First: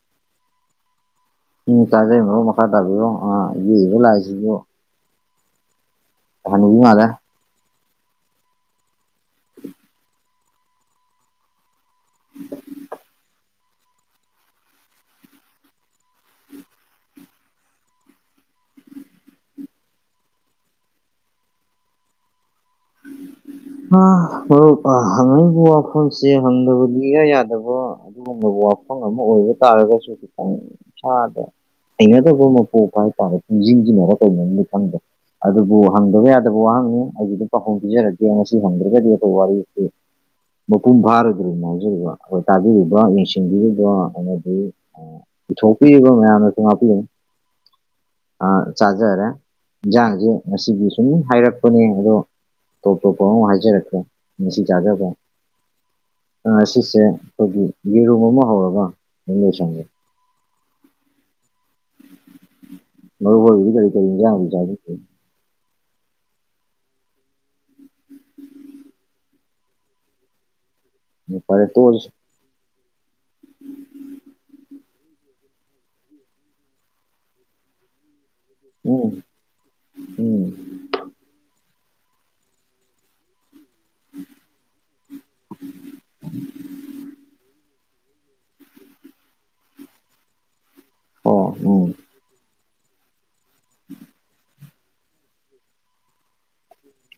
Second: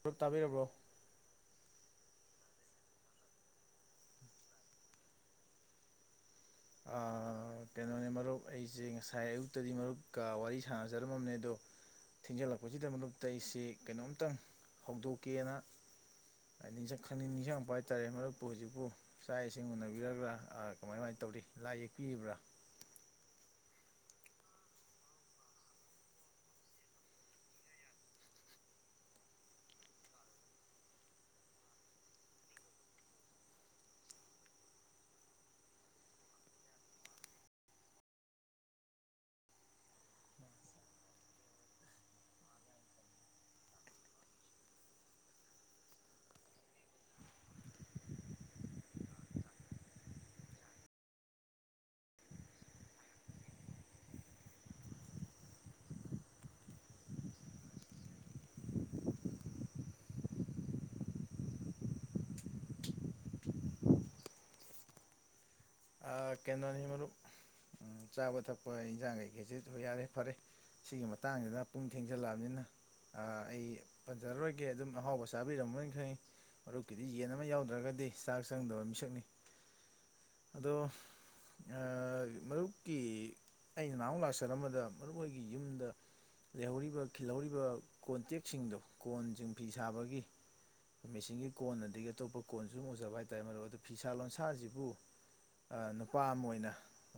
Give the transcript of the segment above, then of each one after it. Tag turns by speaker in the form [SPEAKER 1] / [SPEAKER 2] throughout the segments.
[SPEAKER 1] fruit ꯇꯥꯕꯤꯔꯕ꯭ꯔꯣ
[SPEAKER 2] ꯎꯝ ꯇꯥꯖꯩ ꯕ꯭ꯔꯣ ꯃꯈꯥ ꯇꯥꯕꯤꯌꯣ ꯑꯥ ꯃꯤꯌꯦꯡꯕ ꯂꯥꯛꯏꯁꯤꯕꯨ ꯃꯥꯜꯂꯦ
[SPEAKER 1] ꯑꯥ ꯀꯩꯅꯣꯅꯦ ꯃꯔꯨꯞ ꯑꯩꯁꯦ ꯉꯁꯥꯏ ꯑꯌꯨꯛꯇꯗꯤ ꯃꯔꯨꯞꯀ ꯋꯥꯔꯤ ꯁꯥꯟꯅꯖꯔꯝꯃꯕꯅꯦ ꯑꯗꯣ ꯊꯦꯡꯖꯤꯜꯂꯛꯄꯁꯤꯗ ꯃꯔꯨꯞꯇ ꯑꯩꯁꯤ ꯀꯩꯅꯣꯝꯇꯪ ꯍꯧꯗꯣꯛꯀꯦꯅ ꯍꯥꯏꯗꯤ ꯅꯤꯡꯁꯛ ꯈꯪꯅꯤꯡ ꯅꯤꯡꯁꯤꯡꯉꯛꯄ ꯍꯥꯏꯇꯥꯔꯦ ꯃꯔꯨꯞꯄꯨ ꯍꯧꯖꯤꯛꯄꯨ ꯆꯥꯥꯛ ꯏꯁꯤꯡ ꯎꯅꯕꯤꯔꯕ꯭ꯔꯥ ꯑꯥ ꯀꯃꯥꯏ ꯀꯃꯥꯏꯟ ꯇꯧꯔꯤ ꯂꯥꯏ ꯌꯦꯛꯄꯤꯔꯤꯕ꯭ꯔꯥ
[SPEAKER 2] ꯎꯝ ꯎꯝ ꯍ ꯑꯣ ꯑꯥ ꯍꯪꯉꯛꯏꯕ ꯋꯥꯐꯝꯁꯦ ꯍꯪꯗꯕꯗꯤ ꯏꯌꯥ ꯌꯥꯗꯕ ꯑꯗꯨꯒꯨꯝꯕ ꯋꯥꯐꯝ ꯑꯃ ꯑꯣꯏꯕ ꯇꯥꯔꯒꯁꯨ ꯈꯤꯇꯪ ꯏꯁꯥꯗ ꯍꯩꯅꯗꯕꯃ ꯄꯣꯛꯄ ꯍꯥꯏ ꯇꯥꯔꯦ ꯄꯨꯨꯡꯁꯤꯡꯁꯤꯅꯔ ꯀꯩꯅꯣꯗꯤ ꯈꯪꯗꯦ ꯑꯗꯨꯕꯨ ꯍꯪꯗꯕ ꯌꯥꯗꯕ ꯋꯥꯍꯪꯅꯤ ꯑꯩꯒꯤꯗꯤ ꯄꯈꯣꯡ ꯄꯤꯖꯔꯛꯀꯦ ꯉꯁꯤ ꯍꯪꯗ꯭ꯔꯒꯗꯤ ꯈꯣꯏ ꯋꯔꯤꯁꯤ ꯃꯄꯨꯡ ꯐꯥꯔꯣꯏꯗ꯭ꯔꯤꯝꯅꯦ ꯍꯥꯏꯖꯔꯤꯕ ꯈꯣꯏ ꯇꯥꯕꯤꯔꯤꯕ ꯚꯥꯞꯅ ꯁꯤꯡꯕꯤꯔꯤꯕ ꯑꯩꯅ ꯍꯥꯏꯗꯤ ꯄꯨꯊꯣꯛꯄꯤꯔꯤꯕ ꯃꯌꯥꯝꯅꯁꯨ ꯉꯥꯛꯄꯤꯔꯅꯤ ꯑꯥ ꯆꯥꯖꯔꯦ ꯏꯟꯖꯥꯡꯁꯦ ꯉꯁꯤꯒꯤ ꯁꯨꯝ ꯍꯥꯏꯔꯛꯄꯅꯦ ꯑꯗꯣ ꯇꯣꯞ ꯇꯣꯞꯄ ꯑꯃ ꯍꯥꯏꯖꯔꯛꯀꯦ ꯉꯁꯤ ꯆꯥꯖꯕ ꯉꯁꯤꯁꯦ ꯈꯣꯏꯒꯤ ꯌꯦꯔꯨꯝ ꯑꯃ ꯍꯧꯔꯒ ꯑꯗꯨꯝ ꯂꯣꯏꯁꯟꯒꯦ ꯃꯔꯨ ꯑꯣꯏꯕꯗꯤ ꯀꯔꯤ ꯀꯔꯤ ꯍꯤꯟꯖꯥꯡ ꯗꯤ ꯆꯥꯕꯤꯒꯦ
[SPEAKER 1] ꯑꯥ ꯀꯩꯅꯣꯅꯤ ꯃꯔꯨꯞ ꯎꯝ ꯆꯥꯕ ꯊꯛꯄ ꯏꯟꯖꯥꯡ ꯀꯩꯈꯩꯁꯤꯁꯨ ꯌꯥꯔꯦ ꯐꯔꯦ ꯁꯤꯒꯤ
[SPEAKER 2] ꯐꯔꯦ
[SPEAKER 1] ꯃꯇꯥꯡꯁꯤꯗ ꯄꯨꯡ
[SPEAKER 2] ꯇꯣꯛꯑꯁꯤ
[SPEAKER 1] ꯊꯦꯡꯖꯜꯂꯛꯑꯝꯅꯤꯅ ꯑꯩ ꯄꯟꯖꯔꯔꯣꯏꯒꯦ ꯑꯗꯨꯝ ꯑꯍꯥꯎꯕꯁ ꯆꯥꯕꯤꯔꯝꯃꯣꯏꯅ ꯈꯪꯉꯤ ꯃꯔꯨꯞꯀꯤꯗꯤ ꯌꯦꯟ ꯑꯃ ꯌꯥꯎꯗ꯭ꯔꯒꯗꯤ ꯆꯥꯛ ꯆꯪꯗꯕ
[SPEAKER 2] ꯎꯝ
[SPEAKER 1] ꯃꯤꯁꯛꯅꯤ
[SPEAKER 2] ꯎꯝ
[SPEAKER 1] ꯑꯣ ꯑꯥ ꯃꯔꯨꯞꯀꯤ ꯑꯩꯅ ꯅꯍꯥꯃꯨꯛ ꯂꯥꯛꯆꯔꯝꯕꯗ ꯃꯔꯨꯞ ꯍꯣꯏꯒꯤ ꯌꯨꯝꯗ ꯂꯩꯍꯧꯔꯤꯕ ꯈꯤꯜꯍꯧꯔꯤꯕ ꯀꯣꯟꯇꯦꯛꯁꯤꯡꯗꯣ ꯀꯣꯟꯁꯤꯡ ꯐꯤ ꯁꯥꯕꯒꯤ ꯃꯦꯁꯤꯡꯒꯤ
[SPEAKER 2] ꯑꯣ
[SPEAKER 1] ꯀꯣꯟ
[SPEAKER 2] ꯎꯝ
[SPEAKER 1] ꯑꯗꯒꯤ ꯑꯇꯣꯞꯄ ꯀꯣꯟꯁꯨ ꯁꯨꯝ ꯎꯖꯕ ꯍꯥꯏꯇꯥꯔꯦ ꯃꯔꯨꯞ ꯑꯗꯣ ꯐꯤꯁꯥ ꯂꯣꯟꯁꯥꯁꯤꯕꯨ ꯑꯥ ꯅꯨꯄꯥ ꯑꯃ ꯑꯣꯏꯅ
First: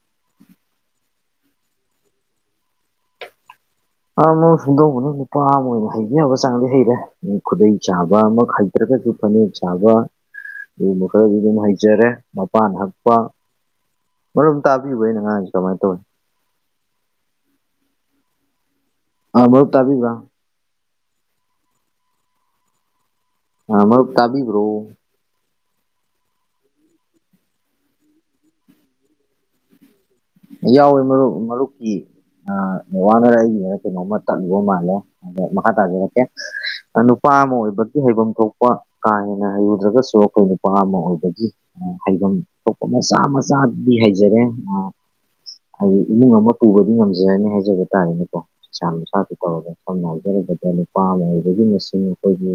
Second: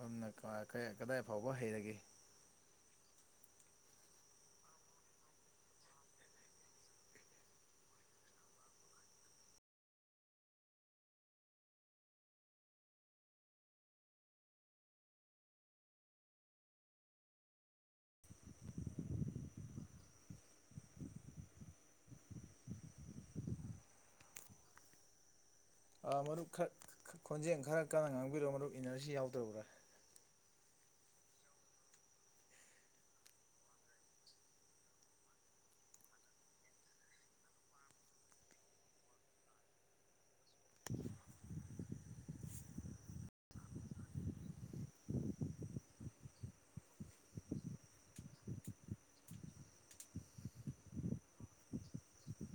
[SPEAKER 1] ꯎꯝꯅꯀꯥꯏ ꯀꯩ ꯀꯗꯥꯏ ꯐꯥꯎꯕ ꯍꯩꯔꯒꯦ
[SPEAKER 2] ꯑ ꯃꯣ ꯁꯨꯝꯗꯧꯕꯅꯤ ꯅꯨꯄꯥ ꯑꯃ ꯑꯣꯏꯅ ꯍꯩꯕ ꯌꯥꯕ ꯆꯥꯡꯗꯤ ꯍꯩꯔꯦ ꯈꯨꯗꯩ ꯆꯥꯕꯃꯛ ꯍꯩ ꯇꯔ꯭ ꯒꯁꯨ ꯐꯥꯅꯦꯛ ꯆꯕ ꯑꯗꯨꯒꯨꯝꯕ ꯈꯔꯗꯤ ꯑꯗꯨꯝ ꯍꯩꯖꯔꯦ ꯃꯄꯥꯟ ꯍꯛꯄ ꯃꯔꯝ ꯇꯥꯕꯤꯕ ꯑꯩꯅ ꯉꯥꯡꯉꯤꯁꯦ ꯀꯃꯥꯏꯟ ꯇꯧꯏ
[SPEAKER 1] [unintelligible]
[SPEAKER 2] ꯑꯥ ꯃꯔꯨꯞ ꯇꯥꯕꯤꯕ ꯑꯥ ꯃꯔꯨꯞ ꯇꯥꯕꯤꯕ꯭ꯔꯣ
[SPEAKER 1] ꯑꯥ ꯃꯔꯨꯞ ꯈꯔ ꯈꯣꯟꯖꯦꯜ ꯈꯔ ꯀꯟꯅ ꯉꯥꯡꯕꯤꯔꯣ ꯃꯔꯨꯞ ꯏꯟꯅꯔꯁꯤ ꯌꯥꯎꯗꯕ꯭ꯔꯥ
[SPEAKER 2] ꯌꯥꯎꯋꯦ ꯃꯔꯨꯞ ꯃꯔꯨꯞꯀꯤ ꯑꯥ ꯅꯦꯠꯋꯥꯛꯅꯔ ꯑꯩꯒꯤꯅꯔ ꯀꯩꯅꯣꯝꯃ ꯇꯠꯂꯨꯕ ꯃꯥꯜꯂꯦ ꯑꯥ ꯃꯈꯥ ꯇꯕꯤꯔꯛꯀꯦ ꯅꯨꯄꯥ ꯑꯃ ꯑꯣꯏꯕꯒꯤ ꯍꯩꯐꯝ ꯊꯣꯛꯄ ꯀꯥ ꯍꯦꯟꯅ ꯍꯩꯔꯨꯗ꯭ꯔꯒꯁꯨ ꯑꯩꯈꯣꯏꯅ ꯅꯨꯄꯥ ꯑꯃ ꯑꯣꯏꯕꯒꯤ ꯍꯩꯚꯝ ꯊꯣꯛꯄ ꯃꯆꯥ ꯃꯆꯥꯗꯤ ꯍꯩꯖꯔꯦ ꯍꯥꯏꯗꯤ ꯏꯃꯨꯡ ꯑꯃ ꯄꯨꯕꯗꯤ ꯉꯝꯖꯔꯅꯤ ꯍꯥꯏꯖꯕ ꯇꯥꯔꯦꯅꯦꯀꯣ ꯄꯩꯁꯥ ꯃꯁꯆꯥꯇ ꯇꯧꯔꯒ ꯁꯝꯅ ꯍꯥꯏꯖꯔꯕꯗ ꯅꯨꯄꯥ ꯑꯃ ꯑꯣꯏꯕꯒꯤ ꯃꯁꯤꯡ ꯑꯩꯈꯣꯏꯒꯤ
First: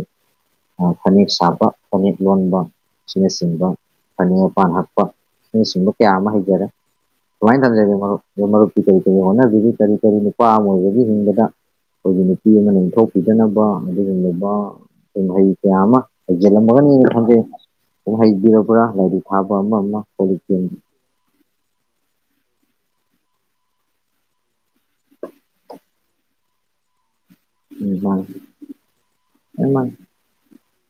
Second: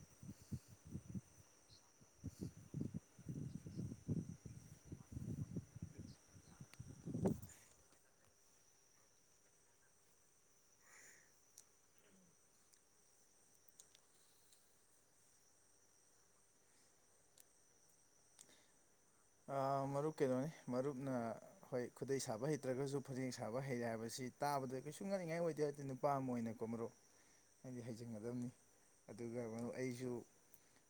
[SPEAKER 2] ꯑꯥ ꯐꯥꯅꯦꯛ ꯁꯥꯕ ꯐꯥꯅꯦꯛ ꯂꯣꯟꯕ ꯑꯁꯤꯅꯆꯤꯡꯕ ꯐꯥꯅꯦꯛ ꯃꯄꯥꯟ ꯍꯛꯄ ꯑꯁꯤꯅꯆꯤꯡꯕ ꯀꯌꯥ ꯑꯃ ꯍꯩꯖꯔꯦ ꯁꯨꯃꯥꯏꯅ ꯇꯝꯖꯒꯦ ꯃꯔꯨꯞ ꯃꯔꯨꯞꯀꯤ ꯀꯔꯤ ꯀꯔꯤ ꯍꯣꯠꯅꯕꯤꯔꯤ ꯀꯔꯤ ꯀꯔꯤ ꯅꯨꯄꯥ ꯑꯃ ꯑꯣꯏꯕꯒꯤ ꯍꯤꯡꯕꯗ ꯑꯩꯈꯣꯏꯒꯤ ꯅꯨꯄꯤ ꯑꯃꯅ ꯏꯟꯊꯣꯛꯄꯤꯗꯅꯕ ꯑꯗꯨꯒꯨꯝꯂꯕ ꯀꯨꯝꯍꯩ ꯀꯌꯥ ꯑꯃ ꯍꯩꯖꯤꯜꯂꯝꯃꯒꯅꯦꯅ ꯈꯟꯖꯩ ꯀꯨꯝꯍꯩꯕꯤꯔꯕ꯭ꯔꯥ ꯂꯥꯏꯔꯤꯛ ꯊꯥꯕ ꯑꯃ
[SPEAKER 1] ꯑꯥ
[SPEAKER 2] ꯑꯃ
[SPEAKER 1] ꯃꯔꯨꯞ ꯀꯩꯅꯣꯅꯤ
[SPEAKER 2] ꯄꯣꯂꯤꯇꯤꯟ
[SPEAKER 1] ꯃꯔꯨꯞꯅ ꯍꯣꯏ ꯈꯨꯗꯩ ꯁꯥꯕ ꯍꯩꯇ꯭ꯔꯒꯁꯨ ꯐꯥꯅꯦꯛ ꯁꯥꯕ ꯍꯩꯔꯦ ꯍꯥꯏꯕꯁꯤ ꯇꯥꯕꯗ ꯀꯩꯁꯨꯨꯡ ꯉꯛꯅꯤꯡꯉꯥꯏ ꯑꯣꯏꯗꯦ ꯑꯗꯨ ꯅꯨꯄꯥ ꯑꯃ ꯑꯣꯏꯅꯀꯣ ꯃꯔꯨꯞ
[SPEAKER 2] [inaudible]
[SPEAKER 1] ꯑꯩꯗꯤ
[SPEAKER 2] ꯃꯥꯅꯤ
[SPEAKER 1] ꯍꯥꯏꯖꯤꯟꯒꯗꯝꯅꯤ ꯑꯗꯨꯒ
[SPEAKER 2] ꯂꯣꯏ
[SPEAKER 1] ꯑꯃꯨꯛ
[SPEAKER 2] ꯃꯥꯅꯤ
[SPEAKER 1] ꯑꯩꯁꯨ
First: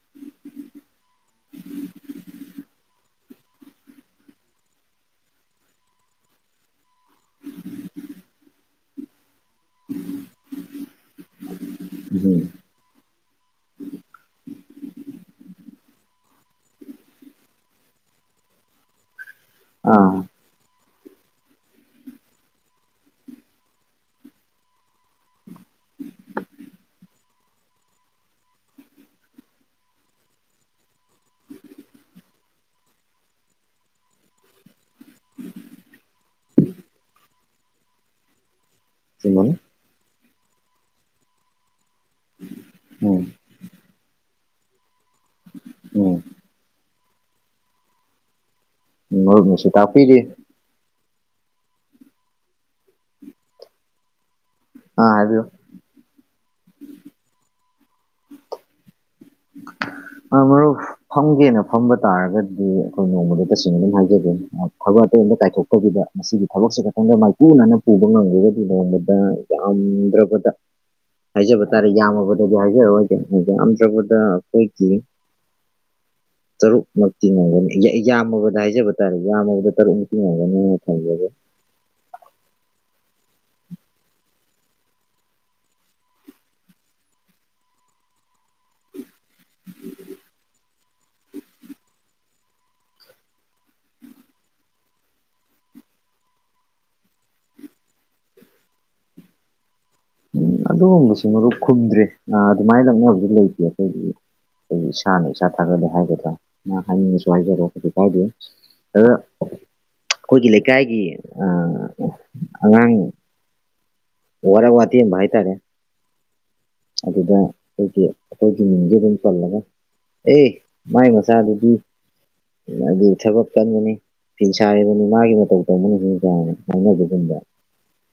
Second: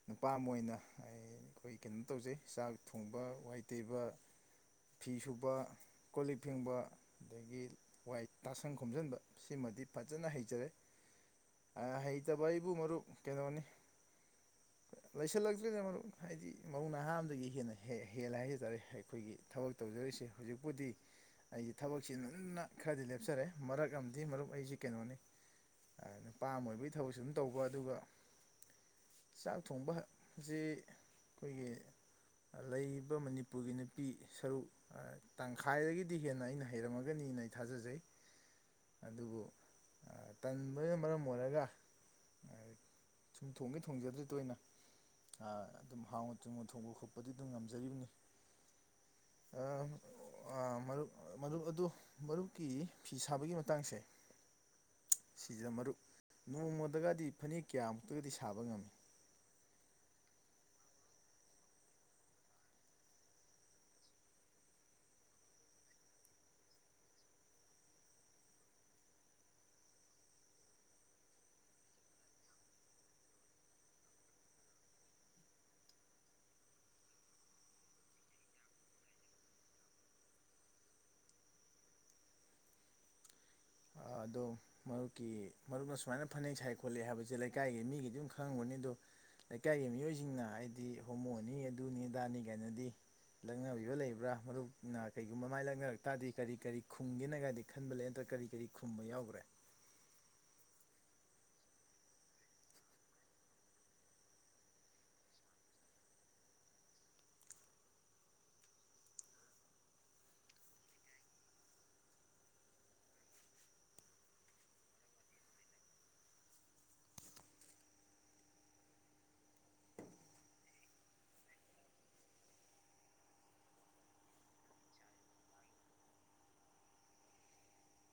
[SPEAKER 1] ꯅꯨꯄꯥ ꯑꯃ ꯑꯣꯏꯅ ꯑꯩ ꯑꯈꯣꯏ ꯀꯩꯅꯣ ꯇꯧꯖꯩ ꯆꯥꯛ ꯊꯣꯡꯕ ꯋꯥꯏ ꯇꯩꯕ ꯐꯤ ꯁꯨꯕ ꯀꯣꯜ ꯂꯤꯛ ꯐꯦꯡꯕ ꯑꯗꯒꯤ ꯋꯥꯏ ꯇꯥꯁꯟ ꯈꯣꯝꯖꯟꯕ ꯁꯤꯃꯗꯤ ꯐꯖꯅ ꯍꯩꯖꯔꯦ ꯑꯥ
[SPEAKER 2] ꯎꯝ
[SPEAKER 1] ꯍꯩꯇꯕ ꯍꯥꯏꯕꯨ ꯃꯔꯨꯞ ꯀꯩꯅꯣꯅꯤ ꯂꯩꯁꯜꯂꯁꯤꯗ ꯃꯔꯨꯞ ꯍꯥꯏꯗꯤ ꯃꯧ ꯅꯍꯥ ꯑꯃꯗꯒꯤ ꯍꯦꯟꯅ ꯍꯩ ꯍꯦꯜ ꯍꯦꯜꯂꯦ ꯍꯥꯏꯖ ꯇꯥꯔꯦ ꯑꯩꯈꯣꯏꯒꯤ ꯊꯕꯛ
[SPEAKER 2] ꯑꯥ
[SPEAKER 1] ꯇꯧꯖꯔꯤꯁꯦ ꯍꯧꯖꯤꯛꯄꯨꯗꯤ ꯑꯩꯒꯤ ꯊꯕꯛ ꯆꯤꯟꯃꯟꯗꯅ ꯈꯔꯗꯤ ꯂꯦꯞꯆꯔꯦ ꯃꯔꯛ ꯑꯃꯗꯤ ꯃꯔꯨꯞ ꯑꯩꯁꯤ ꯀꯩꯅꯣꯅꯤ ꯑꯥ ꯅꯨꯄꯥ ꯑꯃ ꯑꯣꯏꯕꯒꯤ ꯊꯕꯛꯁꯨ ꯑꯗꯨꯝ ꯇꯧꯕ ꯑꯗꯨꯒ ꯆꯥꯛ ꯊꯣꯡꯕ ꯑꯁꯤ ꯑꯩꯈꯣꯏꯒꯤ ꯂꯩꯔꯤꯕ ꯃꯅꯤꯄꯨꯔꯒꯤ ꯅꯨꯄꯤ ꯁꯔꯨꯛ ꯑꯥ ꯇꯪꯈꯥꯏꯗꯒꯤꯗꯤ ꯍꯦꯟꯅ ꯑꯩꯅ ꯍꯩꯔꯝꯃꯒꯅꯤꯅ ꯑꯩ ꯊꯥꯖꯖꯩ ꯑꯗꯨꯕꯨ
[SPEAKER 2] ꯆꯨꯝꯕꯅꯤ
[SPEAKER 1] ꯑꯥ ꯇꯟꯕꯅ ꯃꯔꯝ ꯑꯣꯏꯔꯒ ꯑꯥ
[SPEAKER 2] ꯎꯝ
[SPEAKER 1] ꯊꯣꯡꯗꯤ ꯊꯣꯡꯖꯗ꯭꯭ꯔꯤ ꯇꯣꯏꯅ ꯑꯥ ꯑꯗꯨꯝ ꯍꯥꯎꯅ ꯊꯨꯝꯅ ꯊꯣꯡꯕ ꯈꯣꯠꯄ ꯄꯗꯤ ꯑꯗꯨꯝ ꯉꯝꯖꯔꯤꯕꯅꯤ
[SPEAKER 2] ꯎꯝ ꯃꯔꯨꯞꯅꯁꯨ
[SPEAKER 1] ꯑꯥ
[SPEAKER 2] ꯇꯥꯛꯄꯤꯔꯤ
[SPEAKER 1] ꯑꯥ ꯃꯔꯨꯞ ꯃꯔꯨꯞ ꯑꯗꯨ ꯃꯔꯨꯞꯀꯤ ꯐꯤ ꯁꯥꯕꯒꯤ ꯃꯇꯥꯡꯁꯦ
[SPEAKER 2] ꯑꯥ ꯍꯥꯏꯕꯤꯌꯨ
[SPEAKER 1] ꯁꯤꯗ ꯃꯔꯨꯞ ꯅꯣꯡꯃꯗꯒꯗꯤ ꯐꯥꯅꯦꯛ ꯀꯌꯥꯃꯨꯛꯇꯗꯤ ꯁꯥꯕ ꯉꯝꯃꯤ
[SPEAKER 2] ꯑꯥ ꯃꯔꯨꯞ ꯐꯝꯒꯦꯅ ꯐꯝꯕ ꯇꯥꯔꯒꯗꯤ ꯑꯩꯈꯣꯏ ꯅꯣꯡꯃꯗ ꯇꯁꯦꯡꯅ ꯑꯗꯨꯝ ꯍꯥꯏꯖꯒꯦ ꯊꯕꯛ ꯑꯇꯩ ꯑꯝꯇ ꯀꯥꯏꯊꯣꯛꯇꯕꯤꯗ ꯃꯁꯤꯒꯤ ꯊꯕꯛꯁꯦ ꯈꯛꯇꯪꯗ ꯃꯥꯏꯄꯨꯅꯅ ꯄꯨꯕ ꯉꯝꯒꯔꯒꯗꯤ ꯅꯣꯡꯃꯗ ꯌꯥꯝꯗ꯭ꯔꯕꯗ ꯍꯥꯏꯖꯦꯕ ꯇꯥꯔꯦ ꯌꯥꯝꯃꯕꯗꯗꯤ ꯍꯥꯏꯖꯔꯔꯣꯏꯒꯦ ꯌꯥꯝꯗ꯭ꯔꯕꯗ ꯑꯩꯈꯣꯏꯒꯤ [inaudible] ꯇꯔꯨꯛꯃꯛꯇꯤ ꯉꯝꯒꯅꯤ ꯌꯥ-ꯌꯥꯝꯃꯕꯗ ꯍꯥꯏꯖꯕ ꯇꯥꯔꯦ ꯌꯥꯝꯃꯕꯗ ꯇꯔꯨꯛꯃꯛꯇꯤ ꯉꯝꯒꯅꯤꯅ ꯈꯜꯂꯦ
[SPEAKER 1] ꯑꯥ ꯑꯗꯣ ꯃꯔꯨꯞꯀꯤ ꯃꯔꯨꯞꯅ ꯁꯨꯃꯥꯏꯅ ꯐꯅꯦꯛ ꯁꯥꯏ ꯈꯣꯠꯂꯦ ꯍꯥꯏꯕꯁꯦ ꯂꯩꯀꯥꯏꯒꯤ ꯃꯤꯒꯤꯗꯤ ꯑꯗꯨꯝ ꯈꯪꯉꯝꯒꯅꯤ ꯑꯗꯨ ꯂꯩꯀꯥꯏꯒꯤ ꯃꯤꯑꯣꯏꯁꯤꯡꯅ ꯍꯥꯏꯗꯤ ꯍꯣꯃꯣꯅꯤ ꯑꯗꯨꯅꯤ ꯑꯗꯥꯅꯤ ꯒꯥꯏꯅꯗꯤ ꯂꯛꯅꯕꯤꯕ ꯂꯩꯕ꯭ꯔꯥ ꯃꯔꯨꯞꯅ ꯀꯩꯒꯨꯝꯕ ꯃꯥꯏ ꯂꯪꯅꯔꯛ ꯇꯥꯔꯗꯤ ꯀꯔꯤ ꯀꯔꯤ ꯈꯨꯝꯒꯦꯅꯒꯗꯤ ꯈꯟꯕ ꯂꯩ ꯅꯠꯇ꯭ꯔ ꯀꯔꯤ ꯀꯔꯤ ꯈꯨꯝꯕ ꯌꯥꯎꯒꯔ꯭ꯦ
[SPEAKER 2] ꯎꯝ ꯑꯗꯨ ꯕꯨꯁꯤ ꯃꯔꯨꯞ ꯈꯨꯝꯗ꯭ꯔꯤ ꯑ ꯑꯗꯨꯃꯥꯏ ꯂꯛꯅꯕꯗꯤ ꯂꯩꯇꯦ ꯑꯩꯈꯣꯏꯒꯤꯗꯤ ꯑꯩ ꯏꯁꯥꯅ ꯏꯁꯥ ꯊꯥꯒꯠꯂꯦ ꯍꯥꯏꯒꯗ꯭ꯔꯥ ꯅ ꯍꯥꯏꯅꯤꯡꯉꯁꯨ ꯍꯥꯏꯖꯔꯣ ꯀꯩꯁꯨ ꯀꯥꯏꯗꯦ [unintelligible] ꯑꯩꯈꯣꯏꯒꯤ ꯂꯩꯀꯥꯏꯒꯤ ꯑ ꯑꯉꯥꯡ ꯋꯥꯔꯛ ꯋꯥꯇꯦꯝꯕ ꯍꯥꯏ ꯇꯥꯔꯦ ꯑꯗꯨꯗ ꯑꯩꯒꯤ ꯑꯩꯒꯤ ꯃꯤꯡꯗꯤ ꯑꯗꯨꯝ ꯄꯜꯂꯅꯤ ꯑꯦ ꯃꯥꯏ ꯃꯆꯥꯗꯨꯗꯤ [unintelligible] ꯊꯕꯛ ꯀꯟꯕꯅꯤ ꯐꯤ ꯁꯥꯔꯤꯕꯅꯤ ꯃꯥꯒꯤ ꯃꯇꯧ ꯇꯝꯃꯨ [unintelligible] ꯍꯥꯏꯅꯕꯒꯨꯝꯕ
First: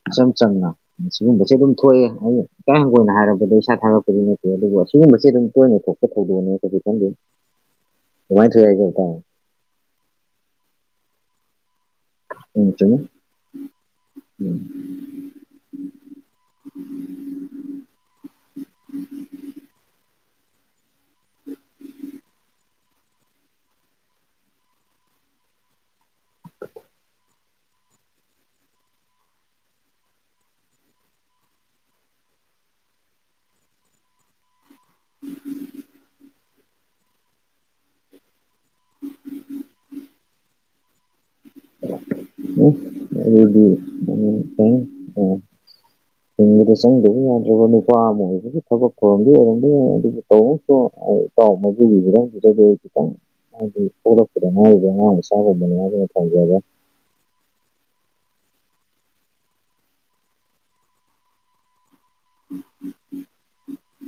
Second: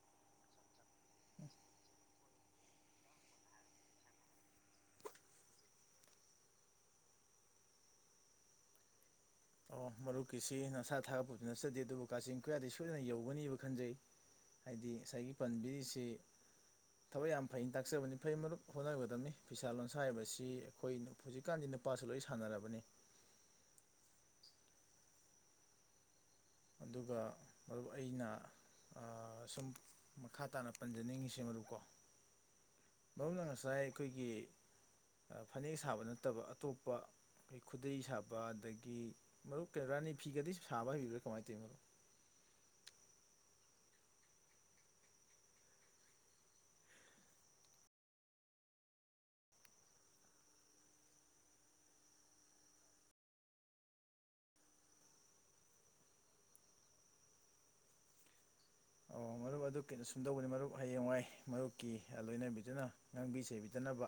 [SPEAKER 2] ꯏꯆꯝ ꯆꯝꯅ ꯁꯤꯒꯨꯝꯕꯁꯤ ꯑꯗꯨꯝ ꯊꯣꯛꯑꯦ ꯑꯩꯅ ꯏꯀꯥꯏ ꯍꯪꯒꯣꯏꯅ ꯍꯥꯏꯔꯕꯗ ꯏꯁꯥ ꯊꯣꯛꯑꯦ ꯏꯀꯥꯏ ꯍꯪꯒꯣꯏꯅ ꯍꯥꯏꯔꯕꯗ ꯏꯁꯥ ꯊꯥꯒꯠꯄꯗꯤ ꯅꯠꯇꯦ ꯑꯗꯨꯒ ꯁꯤꯒꯨꯝꯕꯁꯦ ꯑꯗꯨꯝ ꯇꯣꯏꯅ ꯊꯣꯛꯄ ꯊꯧꯗꯣꯛꯅꯦ ꯀꯩꯁꯨ ꯈꯟꯗꯦ ꯁꯨꯃꯥꯢ ꯊꯣꯛꯑꯦ ꯍꯥꯏꯖꯕ ꯇꯥꯔꯦ
[SPEAKER 1] ꯑꯣ ꯃꯔꯨꯞꯀꯤꯁꯤ ꯅꯁꯥ ꯊꯥꯒꯠꯄ ꯕꯨꯗꯤ ꯅꯠꯆꯗꯦ ꯑꯗꯨꯕꯨ ꯀꯥꯆꯤꯟ ꯀꯣꯏꯌꯥꯗꯤ
[SPEAKER 2] ꯎꯝ ꯆꯨꯝꯃꯤ
[SPEAKER 1] ꯁꯣꯏꯗꯅ ꯌꯧꯒꯅꯤꯕ ꯈꯟꯖꯩ
[SPEAKER 2] ꯎꯝ
[SPEAKER 1] ꯍꯥꯏꯗꯤ ꯉꯁꯥꯏꯒꯤ ꯄꯟꯕꯤꯔꯤꯁꯤ ꯊꯕꯛ ꯌꯥꯝ ꯐꯩ ꯇꯥꯛꯆꯕꯅꯤ ꯐꯩ ꯃꯔꯨꯞ ꯍꯣꯠꯅꯒꯗꯕꯅꯤ ꯐꯤꯁꯥ ꯂꯣꯟꯁꯥ ꯍꯥꯏꯕꯁꯤ ꯍꯣꯏ ꯅꯨꯐꯨ ꯍꯧꯖꯤꯛꯀꯥꯟꯗꯤ ꯅꯨꯄꯥꯁꯨ ꯂꯣꯏ ꯁꯥꯟꯅꯔꯕꯅꯤ ꯑꯗꯨꯒ ꯃꯔꯨꯞ ꯑꯩꯅ ꯑ ꯁꯨꯝ ꯃꯈꯥ ꯇꯥꯅ ꯄꯟꯖꯅꯤꯡꯉꯤꯁꯦ ꯃꯔꯨꯞ ꯀꯣ ꯃꯔꯨꯞꯅ ꯉꯁꯥꯏ ꯑꯩꯈꯣꯏꯒꯤ ꯑ ꯐꯅꯦꯛ ꯁꯥꯕ ꯅꯠꯇꯕ ꯑꯇꯣꯞꯄ ꯑꯩ ꯈꯨꯗꯩ ꯁꯥꯕ ꯑꯗꯒꯤ ꯃꯔꯨꯞ ꯀꯩꯔ ꯔꯥꯅꯤ ꯐꯤꯒꯗꯤ ꯁꯥꯕ ꯍꯩꯕ꯭ꯔꯥ ꯀꯃꯥꯏ ꯇꯧꯋꯤ ꯃꯔꯨꯞ
[SPEAKER 2] [unintelligible] ꯍꯤꯡꯕꯗ ꯆꯪꯗꯕ ꯌꯥꯗ꯭ꯔꯕ ꯅꯨꯄꯥ ꯑꯃ ꯑꯣꯏꯕꯒꯤ ꯊꯕꯛ ꯊꯧꯔꯝꯗꯤ [unintelligible] ꯇꯧꯏꯒꯨꯝꯕꯁꯨꯡ ꯑꯩ ꯏꯇꯥꯎ ꯃꯗꯨ ꯈꯤꯇꯪ ꯐꯖꯗꯦ ꯈꯤꯇꯪ ꯍꯥꯏꯗꯤ ꯄꯣꯛꯂꯛꯄꯗ ꯉꯥꯏꯔꯤꯕ ꯑꯉꯥꯥꯡ ꯃꯆꯥꯥꯒꯨꯝꯕꯅꯤ ꯍꯥꯏꯒꯅꯤ ꯐꯪꯖꯔꯦ
[SPEAKER 1] ꯑꯣ ꯃꯔꯨꯞ ꯑꯗꯨ ꯀꯩꯅꯣ ꯁꯨꯝꯗꯧꯕꯅꯤ ꯃꯔꯨꯞ ꯍꯌꯦꯡꯋꯥꯏ ꯃꯔꯨꯞꯀꯤ ꯍꯦ ꯂꯣꯏꯅꯕꯤꯗꯨꯅ ꯉꯥꯡꯕꯤ ꯆꯩꯕꯤꯗꯅꯕ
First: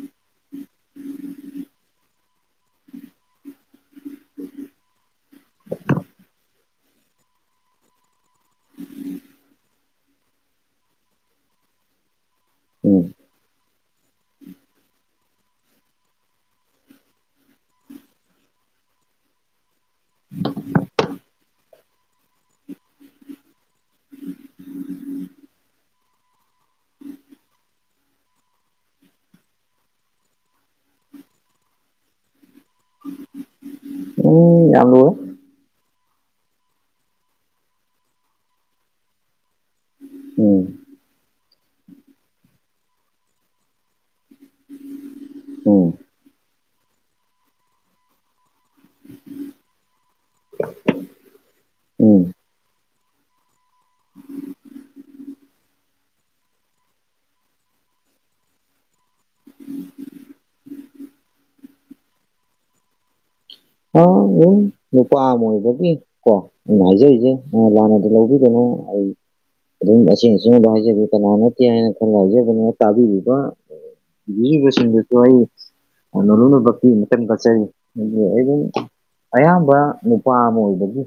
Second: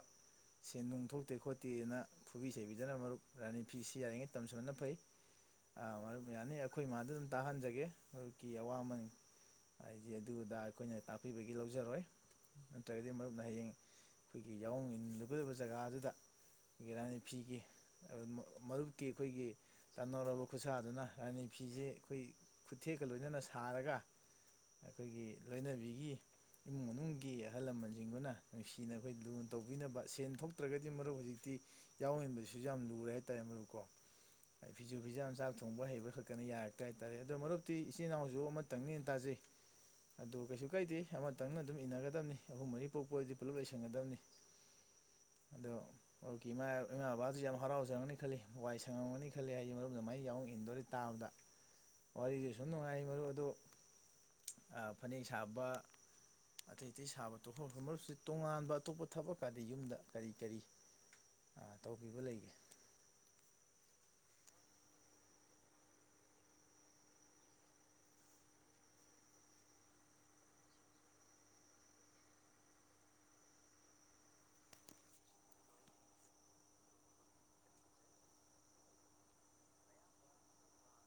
[SPEAKER 1] ꯁꯦꯟ ꯅꯨꯡ ꯊꯣꯛꯇꯦ ꯈꯣꯠꯇꯦꯅ ꯐꯨꯕꯤ ꯆꯩꯕꯤꯗꯅ ꯃꯔꯨꯞ ꯔꯥꯅꯤ ꯐꯤꯁꯤ ꯌꯥꯔꯤꯉꯩ ꯇꯝꯁꯟ ꯅ ꯐꯩ ꯑꯥ ꯃꯔꯨꯞ ꯌꯥꯅꯤ ꯑꯩꯈꯣꯏ ꯃꯥꯗ ꯑꯗꯨꯝ ꯇꯥꯍꯟꯖꯒꯦ ꯃꯔꯨꯞꯀꯤ ꯑꯋꯥꯃꯟ ꯍꯥꯏꯗꯤ ꯑꯗꯨ ꯑꯗꯥ ꯑꯩꯈꯣꯏꯅ ꯇꯥꯛꯄꯤꯕꯒꯤ ꯂꯧꯖꯔꯣꯏ
[SPEAKER 2] ꯎꯝ
[SPEAKER 1] ꯅꯠꯇ꯭ꯔꯒꯗꯤ ꯃꯔꯨꯞ ꯍꯌꯦꯡ ꯑꯩꯈꯣꯏꯒꯤ ꯌꯥꯎꯑꯣꯡ ꯏꯂꯨꯒꯗꯕ ꯖꯒꯥ ꯑꯗꯨꯗ ꯒꯤꯔꯥꯅꯤ ꯐꯤꯒꯤ ꯑ ꯃ ꯃꯔꯨꯞꯀꯤ ꯑꯩꯈꯣꯏꯒꯤ ꯇꯅꯧꯔꯕ ꯈꯨꯠꯁꯥ ꯑꯗꯨꯅ ꯔꯥꯅꯤ ꯐꯤꯖꯤ ꯑꯩꯈꯣꯏ ꯈꯨꯠꯊꯦꯛꯀ ꯂꯣꯏꯅꯅ ꯁꯥꯔꯒ ꯑꯩꯈꯣꯏꯒꯤ ꯂꯣꯏꯅꯕꯤꯒꯤ ꯏꯃꯨꯡ ꯃꯅꯨꯡꯒꯤ ꯑꯍꯜ ꯂꯃꯟꯁꯤꯡꯗꯨꯅ ꯅꯨꯡꯁꯤꯅ ꯑꯩꯈꯣꯏ ꯂꯨꯅ ꯇꯧꯕꯤꯅꯕ ꯁꯦꯟ ꯊꯣꯛꯇ꯭ꯔꯒꯗꯤ ꯃꯔꯨꯞ ꯍꯨꯖꯤꯛꯇꯤ ꯌꯥꯎꯑꯣꯡ ꯏꯟꯕꯁꯤꯁꯨ ꯌꯥꯝ ꯂꯨꯔꯦ ꯍꯥꯏꯇꯥꯔꯦ ꯃꯔꯨꯞ ꯀꯣ
[SPEAKER 2] ꯎꯝ
[SPEAKER 1] ꯍꯥꯏ
[SPEAKER 2] ꯌꯥꯝ
[SPEAKER 1] ꯐꯤꯁꯨ
[SPEAKER 2] ꯂꯣꯏꯔꯦ
[SPEAKER 1] ꯐꯤꯖꯥꯝ ꯆꯥꯛ ꯊ [unintelligible] ꯑꯗꯣ ꯃꯔꯨꯞꯇꯤ ꯏꯆꯤꯜ ꯏꯅꯥꯎꯖꯨ ꯑꯃꯇꯪꯅꯦꯅ ꯇꯥꯖꯩ ꯑꯗꯨ
[SPEAKER 2] ꯎꯝ
[SPEAKER 1] ꯀꯩꯁꯨ ꯀꯥꯏꯗꯦ ꯑꯃꯇꯪꯅ ꯑꯗꯨꯝ ꯏꯟꯅꯒꯗꯕꯅꯤ ꯑꯍꯨꯝ ꯃꯔꯤ ꯄꯣꯛꯄ ꯑꯖꯤ ꯄꯨꯂꯞ ꯂꯩꯁꯟꯒꯗꯕꯅꯤ ꯑꯗꯣ
[SPEAKER 2] ꯎꯝ
[SPEAKER 1] ꯍꯧꯀꯤ ꯏꯃꯥ ꯏꯃꯥ ꯕꯥꯖꯤ ꯌꯥꯝ ꯍꯔꯥꯎꯖꯔꯝꯅꯤ ꯈꯜꯂꯤ ꯋꯥꯏ ꯁꯪꯉꯝꯒꯅꯤ ꯈꯜꯂꯤ ꯍꯥꯏꯗꯤ ꯃꯔꯨꯞꯅ ꯑꯃꯥꯏ ꯌꯥꯎꯑꯣꯡ ꯏꯟꯗꯣꯔꯤ ꯇꯥꯕꯗ
[SPEAKER 2] ꯎꯝ
[SPEAKER 1] ꯋꯥꯔꯤꯖꯨ ꯁꯨꯝ ꯅꯨꯡꯉꯥꯏ ꯃꯔꯨ ꯑꯗꯨ ꯑ ꯐꯅꯦꯛ ꯁꯥꯕ ꯑꯇꯩ ꯑꯇꯩ ꯁꯥꯕ ꯇꯣꯛꯊꯣꯛꯒ ꯃꯔꯨꯞꯁꯤ ꯇꯣꯉꯥꯟꯕ ꯑꯇꯣꯞꯄ ꯊꯕꯛꯀꯗꯤ ꯌꯨꯝꯗ ꯀꯔꯤ ꯀꯔꯤ ꯑ ꯇꯧꯕꯤꯕ ꯂꯩꯒꯦ
[SPEAKER 2] ꯑꫭ [unintelligible] ꯅꯨꯄꯥ ꯑꯝ ꯑꫭꯏꯕꯒꯤ ꯀꯣ ꯑꯩꯅ ꯍꯥꯏꯖꯔꯤꯖꯦ ꯂꯥꯟꯅꯗꯤ ꯂꯧꯕꯤꯒꯅꯨ ꯑꯩ ꯑꯗꯨꯝ ꯑꯁꯦꯡ ꯑꯁꯦꯡꯕ ꯍꯥꯏꯖꯒꯦ ꯀꯅꯥ ꯅꯠꯇꯦ ꯍꯥꯏꯅ ꯈꯟꯅ ꯍꯥꯏꯖꯕꯅꯤ ꯇꯥꯕꯤꯔꯤꯕ [unintelligible] ꯕꯁꯤꯡꯗꯨꯁꯨ ꯑꯩ ꯅꫭꯜꯂꯨꯛꯅ ꯕꯛꯇꯤ ꯑꯝꯇꯪ ꯀꯠꯆꯔꯤ [unintelligible] ꯑꯌꯥꯝꯕ ꯅꯨꯄꯥ ꯑꯃ ꯑꯣꯏꯕꯒꯤ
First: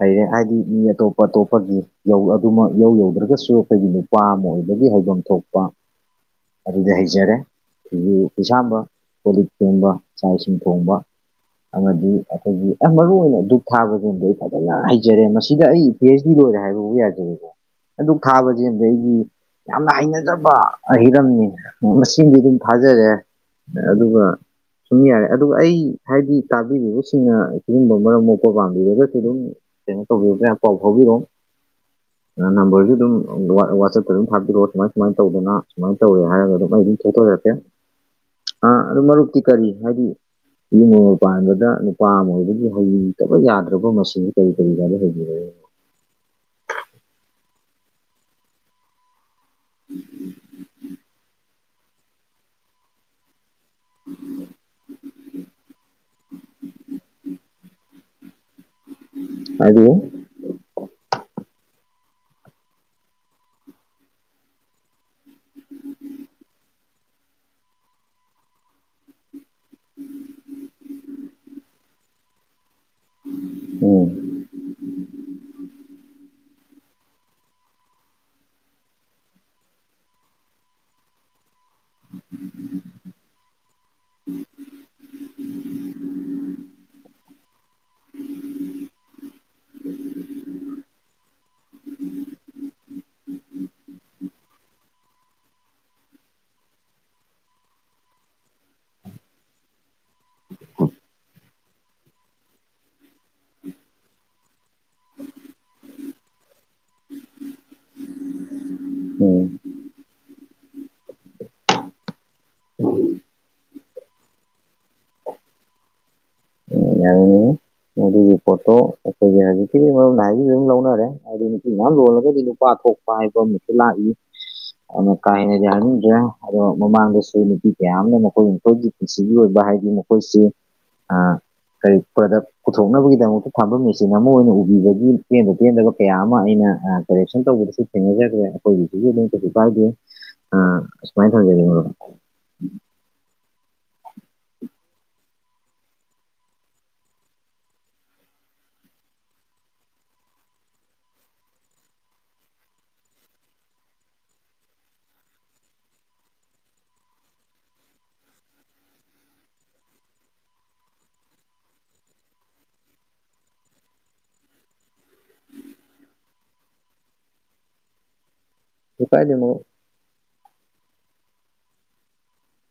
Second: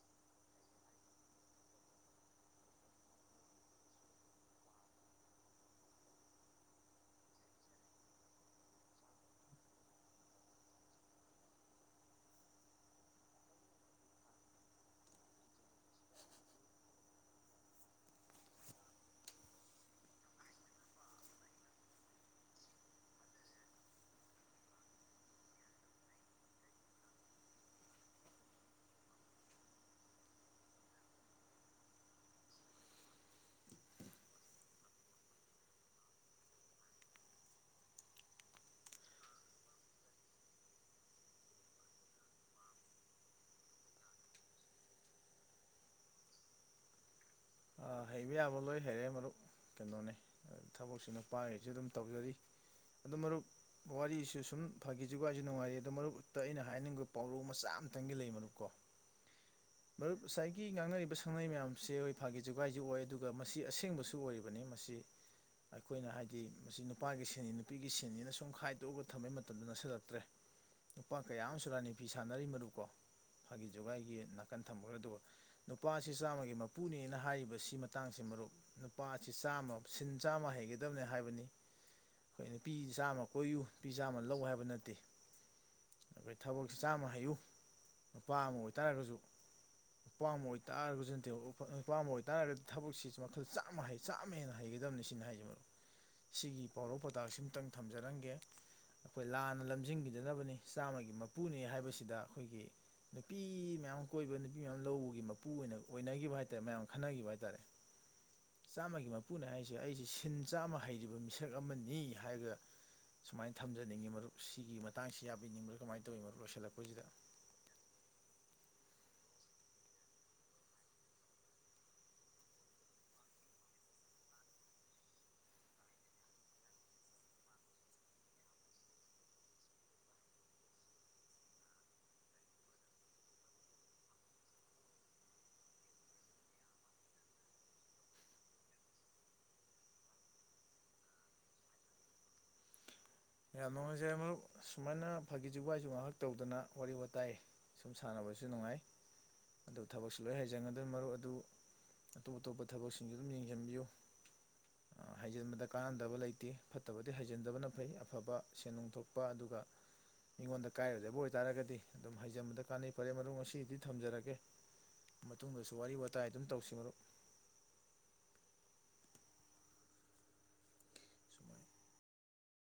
[SPEAKER 2] ꯍꯩꯔꯦ ꯍꯥꯏꯗꯤ ꯃꯤ ꯑꯇꯣꯞ ꯑꯇꯣꯞꯄꯒꯤ ꯌꯧ ꯑꯗꯨꯃꯛ ꯌꯧ ꯌꯧꯗ꯭ꯔꯒꯁꯨ ꯑꯈꯣꯏꯒꯤ ꯅꯨꯄꯥ ꯑꯃ ꯑꯣꯏꯕꯒꯤ ꯍꯧꯕꯝ ꯊꯣꯛꯄ ꯑꯗꯨꯗꯤ ꯍꯩꯖꯔꯦ ꯐꯤꯖꯨ ꯐꯤꯖꯥꯝꯕ ꯀꯣꯂꯤꯛ ꯐꯦꯡꯕ ꯆꯥꯛ ꯏꯁꯤꯡ ꯊꯣꯡꯕ ꯑꯃꯗꯤ ꯑꯈꯣꯏꯒꯤ ꯃꯔꯨ ꯑꯣꯏꯅ ꯗꯨꯛ ꯊꯥꯕꯖꯤꯝꯗꯤ ꯑꯩ ꯐꯖꯅ ꯍꯩꯖꯔꯦ ꯃꯁꯤꯗ ꯑꯩ ꯄꯤ ꯑꯩꯆ ꯗꯤ ꯂꯣꯏꯔꯦ ꯍꯥꯏꯕꯕꯨ ꯌꯥꯖꯔꯦꯀꯣ ꯙꯨꯛ ꯊꯥꯕꯖꯤꯝꯗꯤ ꯑꯩꯗꯤ ꯌꯥꯝꯅ ꯍꯩꯅꯗꯕ ꯍꯤꯔꯝꯅꯤ ꯃꯁꯤꯝꯗꯤ ꯗꯨꯝ ꯊꯥꯖꯔꯦ ꯑꯗꯨꯒ ꯁꯨꯝ ꯌꯥꯔꯦ ꯑꯗꯨꯒ ꯑꯩ ꯍꯥꯏꯗꯤ ꯇꯥꯕꯤꯔꯤꯕꯁꯤꯡꯅ ꯁꯤꯒꯨꯝꯕ ꯃꯔꯝ ꯃꯣꯛꯄ ꯄꯥꯝꯕꯤꯔꯒꯁꯨ ꯑꯗꯨꯝ ꯀꯩꯅꫭ [unintelligible] ꯄꯥꯎ‌ ꯐꯥꯎꯕꯤꯔꯧ [unintelligible] ꯅꯝꯕꯔꯖꯩ ꯗꯨꯝ ꯋꯥꯆꯞꯇ ꯑꯗꯨꯝ ꯊꯥꯕꯤꯔꯛꯑꯣ ꯁꯨꯃꯥꯏ ꯁꯨꯃꯥꯏꯅ ꯇꯧꯗꯅ ꯁꯨꯃꯥꯏꯅ ꯇꯧꯔꯦ ꯍꯥꯏꯔꯒ ꯑꯗꯨꯝ ꯑꯩ ꯑꯗꯨꯝ [unintelligible] [unintelligible] ꯑꯥ ꯑꯗꯨ ꯃꯔꯨꯞꯇꯤ ꯀꯔꯤ ꯍꯥꯏꯗꯤ [unintelligible] ꯄꯥꯟꯒꯗ꯭ꯔ ꯅꯨꯄꯥ ꯑꯃ ꯑꯣꯏꯕꯒꯤ ꯍꯩꯇ꯭ꯔꯕ ꯌꯥꯗ꯭ꯔꯕ [unintelligible] ꯀꯔꯤ ꯀꯔꯤ [unintelligible]
[SPEAKER 1] ꯑ ꯍꯩꯕ ꯌꯥꯕ ꯂꯣꯏ ꯍꯩꯔꯦ ꯃꯔꯨꯞ ꯀꯩꯅꯣꯅꯦ ꯊꯕꯛꯁꯤ ꯅꯨꯄꯥꯏꯖꯨꯗꯨꯝ ꯇꯧꯖꯔꯤ ꯑꯗꯨ ꯃꯔꯨꯞ ꯋꯥꯔꯤꯁꯨ ꯁꯨꯝ ꯐꯥꯒꯤ ꯖꫭꯒꯥꯏꯁꯨ ꯅꯨꯡꯉꯥꯏꯔꯤ ꯑꯗꯨ ꯃꯔꯨꯞꯇ ꯑꯩꯅ ꯍꯥꯏꯅꯤꯡꯕ ꯄꯥꯎꯔꯧ ꯃꯆꯥ ꯑꯝ ꯇꯪꯗꯤ ꯂꯩ ꯃꯔꯨꯞꯀꫭ
[SPEAKER 2] ꯍꯥꯏꯕꯤꯌꯨ
[SPEAKER 1] ꯉꯁꯥꯏꯒꯤ ꯉꯥꯡꯅꯔꯤꯕ ꯁꯛꯅꯩ ꯃꯌꯥꯝꯁꯦ [unintelligible] ꯐꯥꯒꯤ ꯖꯨꯒꯥꯏꯖꯨ ꯑꯣꯏ ꯑꯗꯨꯒ ꯃꯁꯤ ꯑꯁꯦꯡꯕꯁꯨ ꯑꯣꯏꯔꯤꯕꯅꯤ ꯃꯁꯤ ꯑꯩꯈꯣꯏꯅ ꯍꯥꯏꯗꯤ ꯃꯁꯤ ꯅꯨꯄꯥꯒꯤ ꯁꯤꯟꯅꯤ ꯅꯨꯄꯤꯒꯤ ꯁꯤꯟꯅꯤꯅ ꯁꯨꯝ ꯈꯥꯏꯗꯣꯛꯑꯒ ꯊꯝꯕꯩ ꯃꯇꯝꯗꫭ ꯅꯛꯁꯜꯂꯛꯇ꯭ꯔꯦ ꯅꯨꯄꯥ ꯀꯌꯥ ꯑꯃꯁꯨ ꯔꯥꯅꯤ ꯐꯤ ꯁꯥꯟꯅꯔꯤ ꯃꯔꯨꯄ ꯀꯣ ꯐꯥꯒꯤ ꯖꯨꯒꯥꯏꯒꯤ
[SPEAKER 2] ꯎꯝ
[SPEAKER 1] ꯅꯥꯀꯟ ꯊꯝꯈ꯭ꯔꯒ ꯑꯗꫭ ꯅꯨꯄꯥ ꯑꯁꯤ ꯆꯥꯝꯃꯒꯤ ꯃ ꯄꯨꯅꯦꯅ ꯍꯥꯏꯔꯤꯕ ꯁꯤ ꯃꯇꯥꯡꯁꯦ ꯃꯔꯨꯞ ꯅꯨꯄꯥꯁꯤ ꯆꯥꯝꯃ ꯁꯤꯟ ꯆꯥꯝꯃ ꯍꯩꯒꯗꯕꯅꯤ ꯍꯥꯏꯕꯅꯤ ꯈꯣꯏ ꯅꯨꯄꯤ ꯆꯥꯝꯃ ꯀꯣꯏꯌꯨ ꯅꯨꯄꯤ ꯆꯥꯝꯃ ꯂꯧ ꯍꯥꯏꯕ ꯅꯠꯇꯦ ꯑꯈꯣꯏ ꯊꯕꯛ ꯆꯥꯝꯃ ꯍꯩꯌꯨ ꯅꯨꯄꯥ ꯑꯃ ꯑꯣꯏꯇꯥꯔꯒꯁꯨ ꯅꯨꯄꯥ ꯑꯃ ꯑꯣꯏꯇꯥꯔꯒꯁꯨ ꯅꯠꯇꯦ ꯅꯨꯄꯥ ꯑꯃ ꯑꯣꯏꯇꯥꯥꯔꯒꯗꯤ ꯊꯕꯛꯁꯤ ꯃꯈꯜ ꯆꯥꯝꯃ ꯆꯥꯝꯃ ꯍꯦꯟꯅ ꯍꯩꯒꯗꯕꯅꯤ ꯁꯤꯅꯤ ꯍꯥꯏꯖꯦ ꯃꯔꯨꯞ ꯁꯤꯒꯤ ꯄꯥꯎꯔꯧ ꯄꯧꯇꯥꯛ ꯁꯤꯝꯇꯪ ꯊꯝꯖꯔꯝꯒꯦ ꯑꯈꯣꯏ ꯂꯥꯟꯅ ꯂꯝꯖꯤꯡꯒꯤꯗꯅꯕꯅꯤ ꯆꯥꯝꯃꯒꯤ ꯃꯄꯨꯅꯦ ꯍꯥꯏꯕꯁꯤꯗ ꯑꯈꯣꯏꯒꯤ ꯅꯨꯄꯤ ꯃꯌꯥꯝ ꯀꯣꯏꯕ ꯅꯨꯄꯤ ꯃꯌꯥꯝ ꯂꯧꯕꯒꯤ ꯃꯄꯨ ꯑꯣꯏꯅ ꯑꯣꯏꯅꯒꯤꯕ ꯍꯥꯏꯇꯥꯔꯦ ꯃꯌꯥꯝ ꯈꯟꯅꯒꯤꯕ ꯍꯥꯏꯇꯥꯔꯦ ꯆꯥꯝꯃꯒꯤ ꯃꯄꯨꯅ
[SPEAKER 2] ꯎꯝ
[SPEAKER 1] ꯍꯥꯏꯁꯦ ꯑꯩꯁꯤ ꯁꯤꯟ ꯆꯥꯝꯃ ꯍꯩꯔꯤꯕ ꯃꯤꯁꯛ ꯑꯃꯅꯤ ꯍꯥꯏ [unintelligible]
[SPEAKER 2] [inaudible]
[SPEAKER 1] ꯁꯨꯝꯃꯥꯏ ꯊꯝꯖꯅꯤꯡꯉꯤ ꯃꯔꯨꯞ ꯁꯤꯒꯤ ꯃꯇꯥꯡꯁꯤ ꯌꯥꯕꯤꯅꯤꯡꯕ꯭ꯔ ꯀꯃꯥꯏ ꯇꯧꯋꯤ ꯃꯔꯨꯞ ꯂꯣꯏꯁꯜꯂꯛ
[SPEAKER 2] ꯌꯥꯏ ꯃꯗꯨꯒꯤ ꯄꯣꯠꯇꯣ ꯑꯩꯈꯣꯏꯒꯤ ꯍꯧꯖꯤꯛꯀꯤ ꯃꯔꯨꯞꯅ [unintelligible] ꯂꯧꯅꯔꯦ ꯍꯥꯏꯗꯤ ꯅꯨꯄꯤ ꯃꯌꯥꯝ ꯂꯣꯜꯂꯒꯗꯤ ꯅꯨꯄꯥ [unintelligible] ꯄꯥꯏꯕ ꯑꯃꯁꯨ ꯂꯥꯛꯏ ꯑꯗꯨ ꯀꯥ‌ ꯍꯦꯟꯅ ꯌꯥꯅꯤꯡꯗ꯭ꯔꯦ ꯑꯗꯣ ꯃꯃꯥꯡꯗꯁꯨ ꯅꯨꯄꯤ ꯀꯌꯥ ꯑꯃꯅ ꯃꯈꯣꯏ ꯃꯈꯣꯏꯒꯤ ꯄꯨꯟꯁꯤꯒꯤ ꯑꯣꯏꯕ ꯍꯥꯏꯗꯤ ꯃꯈꯣꯏꯁꯤ ꯑꯥ ꯀꯔꯤ ꯄ꯭ꯔꯗꯛ ꯄꯨꯊꯣꯛꯅꯕꯒꯤꯗꯃꯛꯇ ꯊꯝꯕ ꯃꯦꯆꯤꯟ ꯑꯃ ꯑꯣꯏꯅ ꯎꯕꯤꯕꯒꯤ ꯄꯦꯟꯗ ꯄꯦꯟꯗꯕ ꯀꯌꯥ ꯑꯃ ꯑꯩꯅ ꯀꯔꯦꯛꯁꯟ ꯇꯧꯕꯗ ꯊꯦꯡꯅꯖꯈ꯭ꯔꯦ ꯑꯩꯈꯣꯏꯒꯤꯁꯤꯁꯨ ꯑꯗꯨꯝ ꯀꯩꯁꯨ ꯀꯥꯏꯗꯦ ꯑꯁꯨꯃꯥꯏꯅ ꯊꯧꯖꯒꯦ ꯃꯔꯨꯞ
[SPEAKER 1] ꯌꯥꯝ ꯅꯨꯡꯉꯥꯏꯖꯩ ꯃꯔꯨꯞ ꯁꯨꯃꯥꯏꯅ ꯐꯥꯒꯤ ꯖꯨꯒꯥꯢ ꯉꯥꯏꯍꯥꯛ ꯇꯧꯗꯅ ꯋꯥꯔꯤ ꯋꯥꯇꯥꯏ ꯁꯨꯝ ꯁꯥꯟꯅꯕꯁꯨ ꯅꯨꯡꯉꯥꯏ ꯑꯗꯨ ꯊꯕꯛꯁꯨ ꯂꯣꯏ ꯍꯩꯖꯤꯟꯒꯗꯧꯅꯤ ꯃꯔꯨꯞ ꯑꯗꯨ ꯑꯇꯣꯞ ꯑꯇꯣꯞꯄ ꯊꯕꯛꯁꯤꯡꯁꯨ ꯑꯗꯨꯝ ꯌꯦꯡꯁꯤꯟꯕꯤꯌꯨ ꯍꯩꯖꯤꯟꯕꯗ ꯀꯥꯟꯅꯗꯕ ꯂꯩꯇꯦ ꯐꯠꯇꯕꯗꯤ ꯍꯩꯖꯤꯟꯗꯕꯅ ꯐꯩ ꯑꯐꯕ ꯁꯦꯟꯅꯣꯡ ꯊꯣꯛꯄ ꯑꯗꯨꯒ ꯃꯤꯉꯣꯟꯗ ꯀꯥꯏꯔꯣꯏꯗꯕ ꯑꯣꯏꯇꯥꯔꯒꯗꯤ ꯑꯗꯨꯝ ꯍꯩꯖꯟꯕꯗ ꯀꯥꯟꯅꯩ ꯐꯔꯦ ꯃꯔꯨꯞ ꯉꯁꯤꯒꯤꯗꯤ ꯊꯝꯖꯔꯒꯦ ꯃꯇꯨꯡꯗꯁꯨ ꯋꯥꯔꯤ ꯋꯥꯇꯥꯏ ꯑꯗꯨꯝ ꯇꯧꯁꯤ ꯃꯔꯨꯞ
[SPEAKER 2] ꯀꯩꯁꯨ ꯀꯥꯢꯗꯦ ꯃꯔꯨꯞ
[SPEAKER 1] ꯁꯨꯃꯥꯏ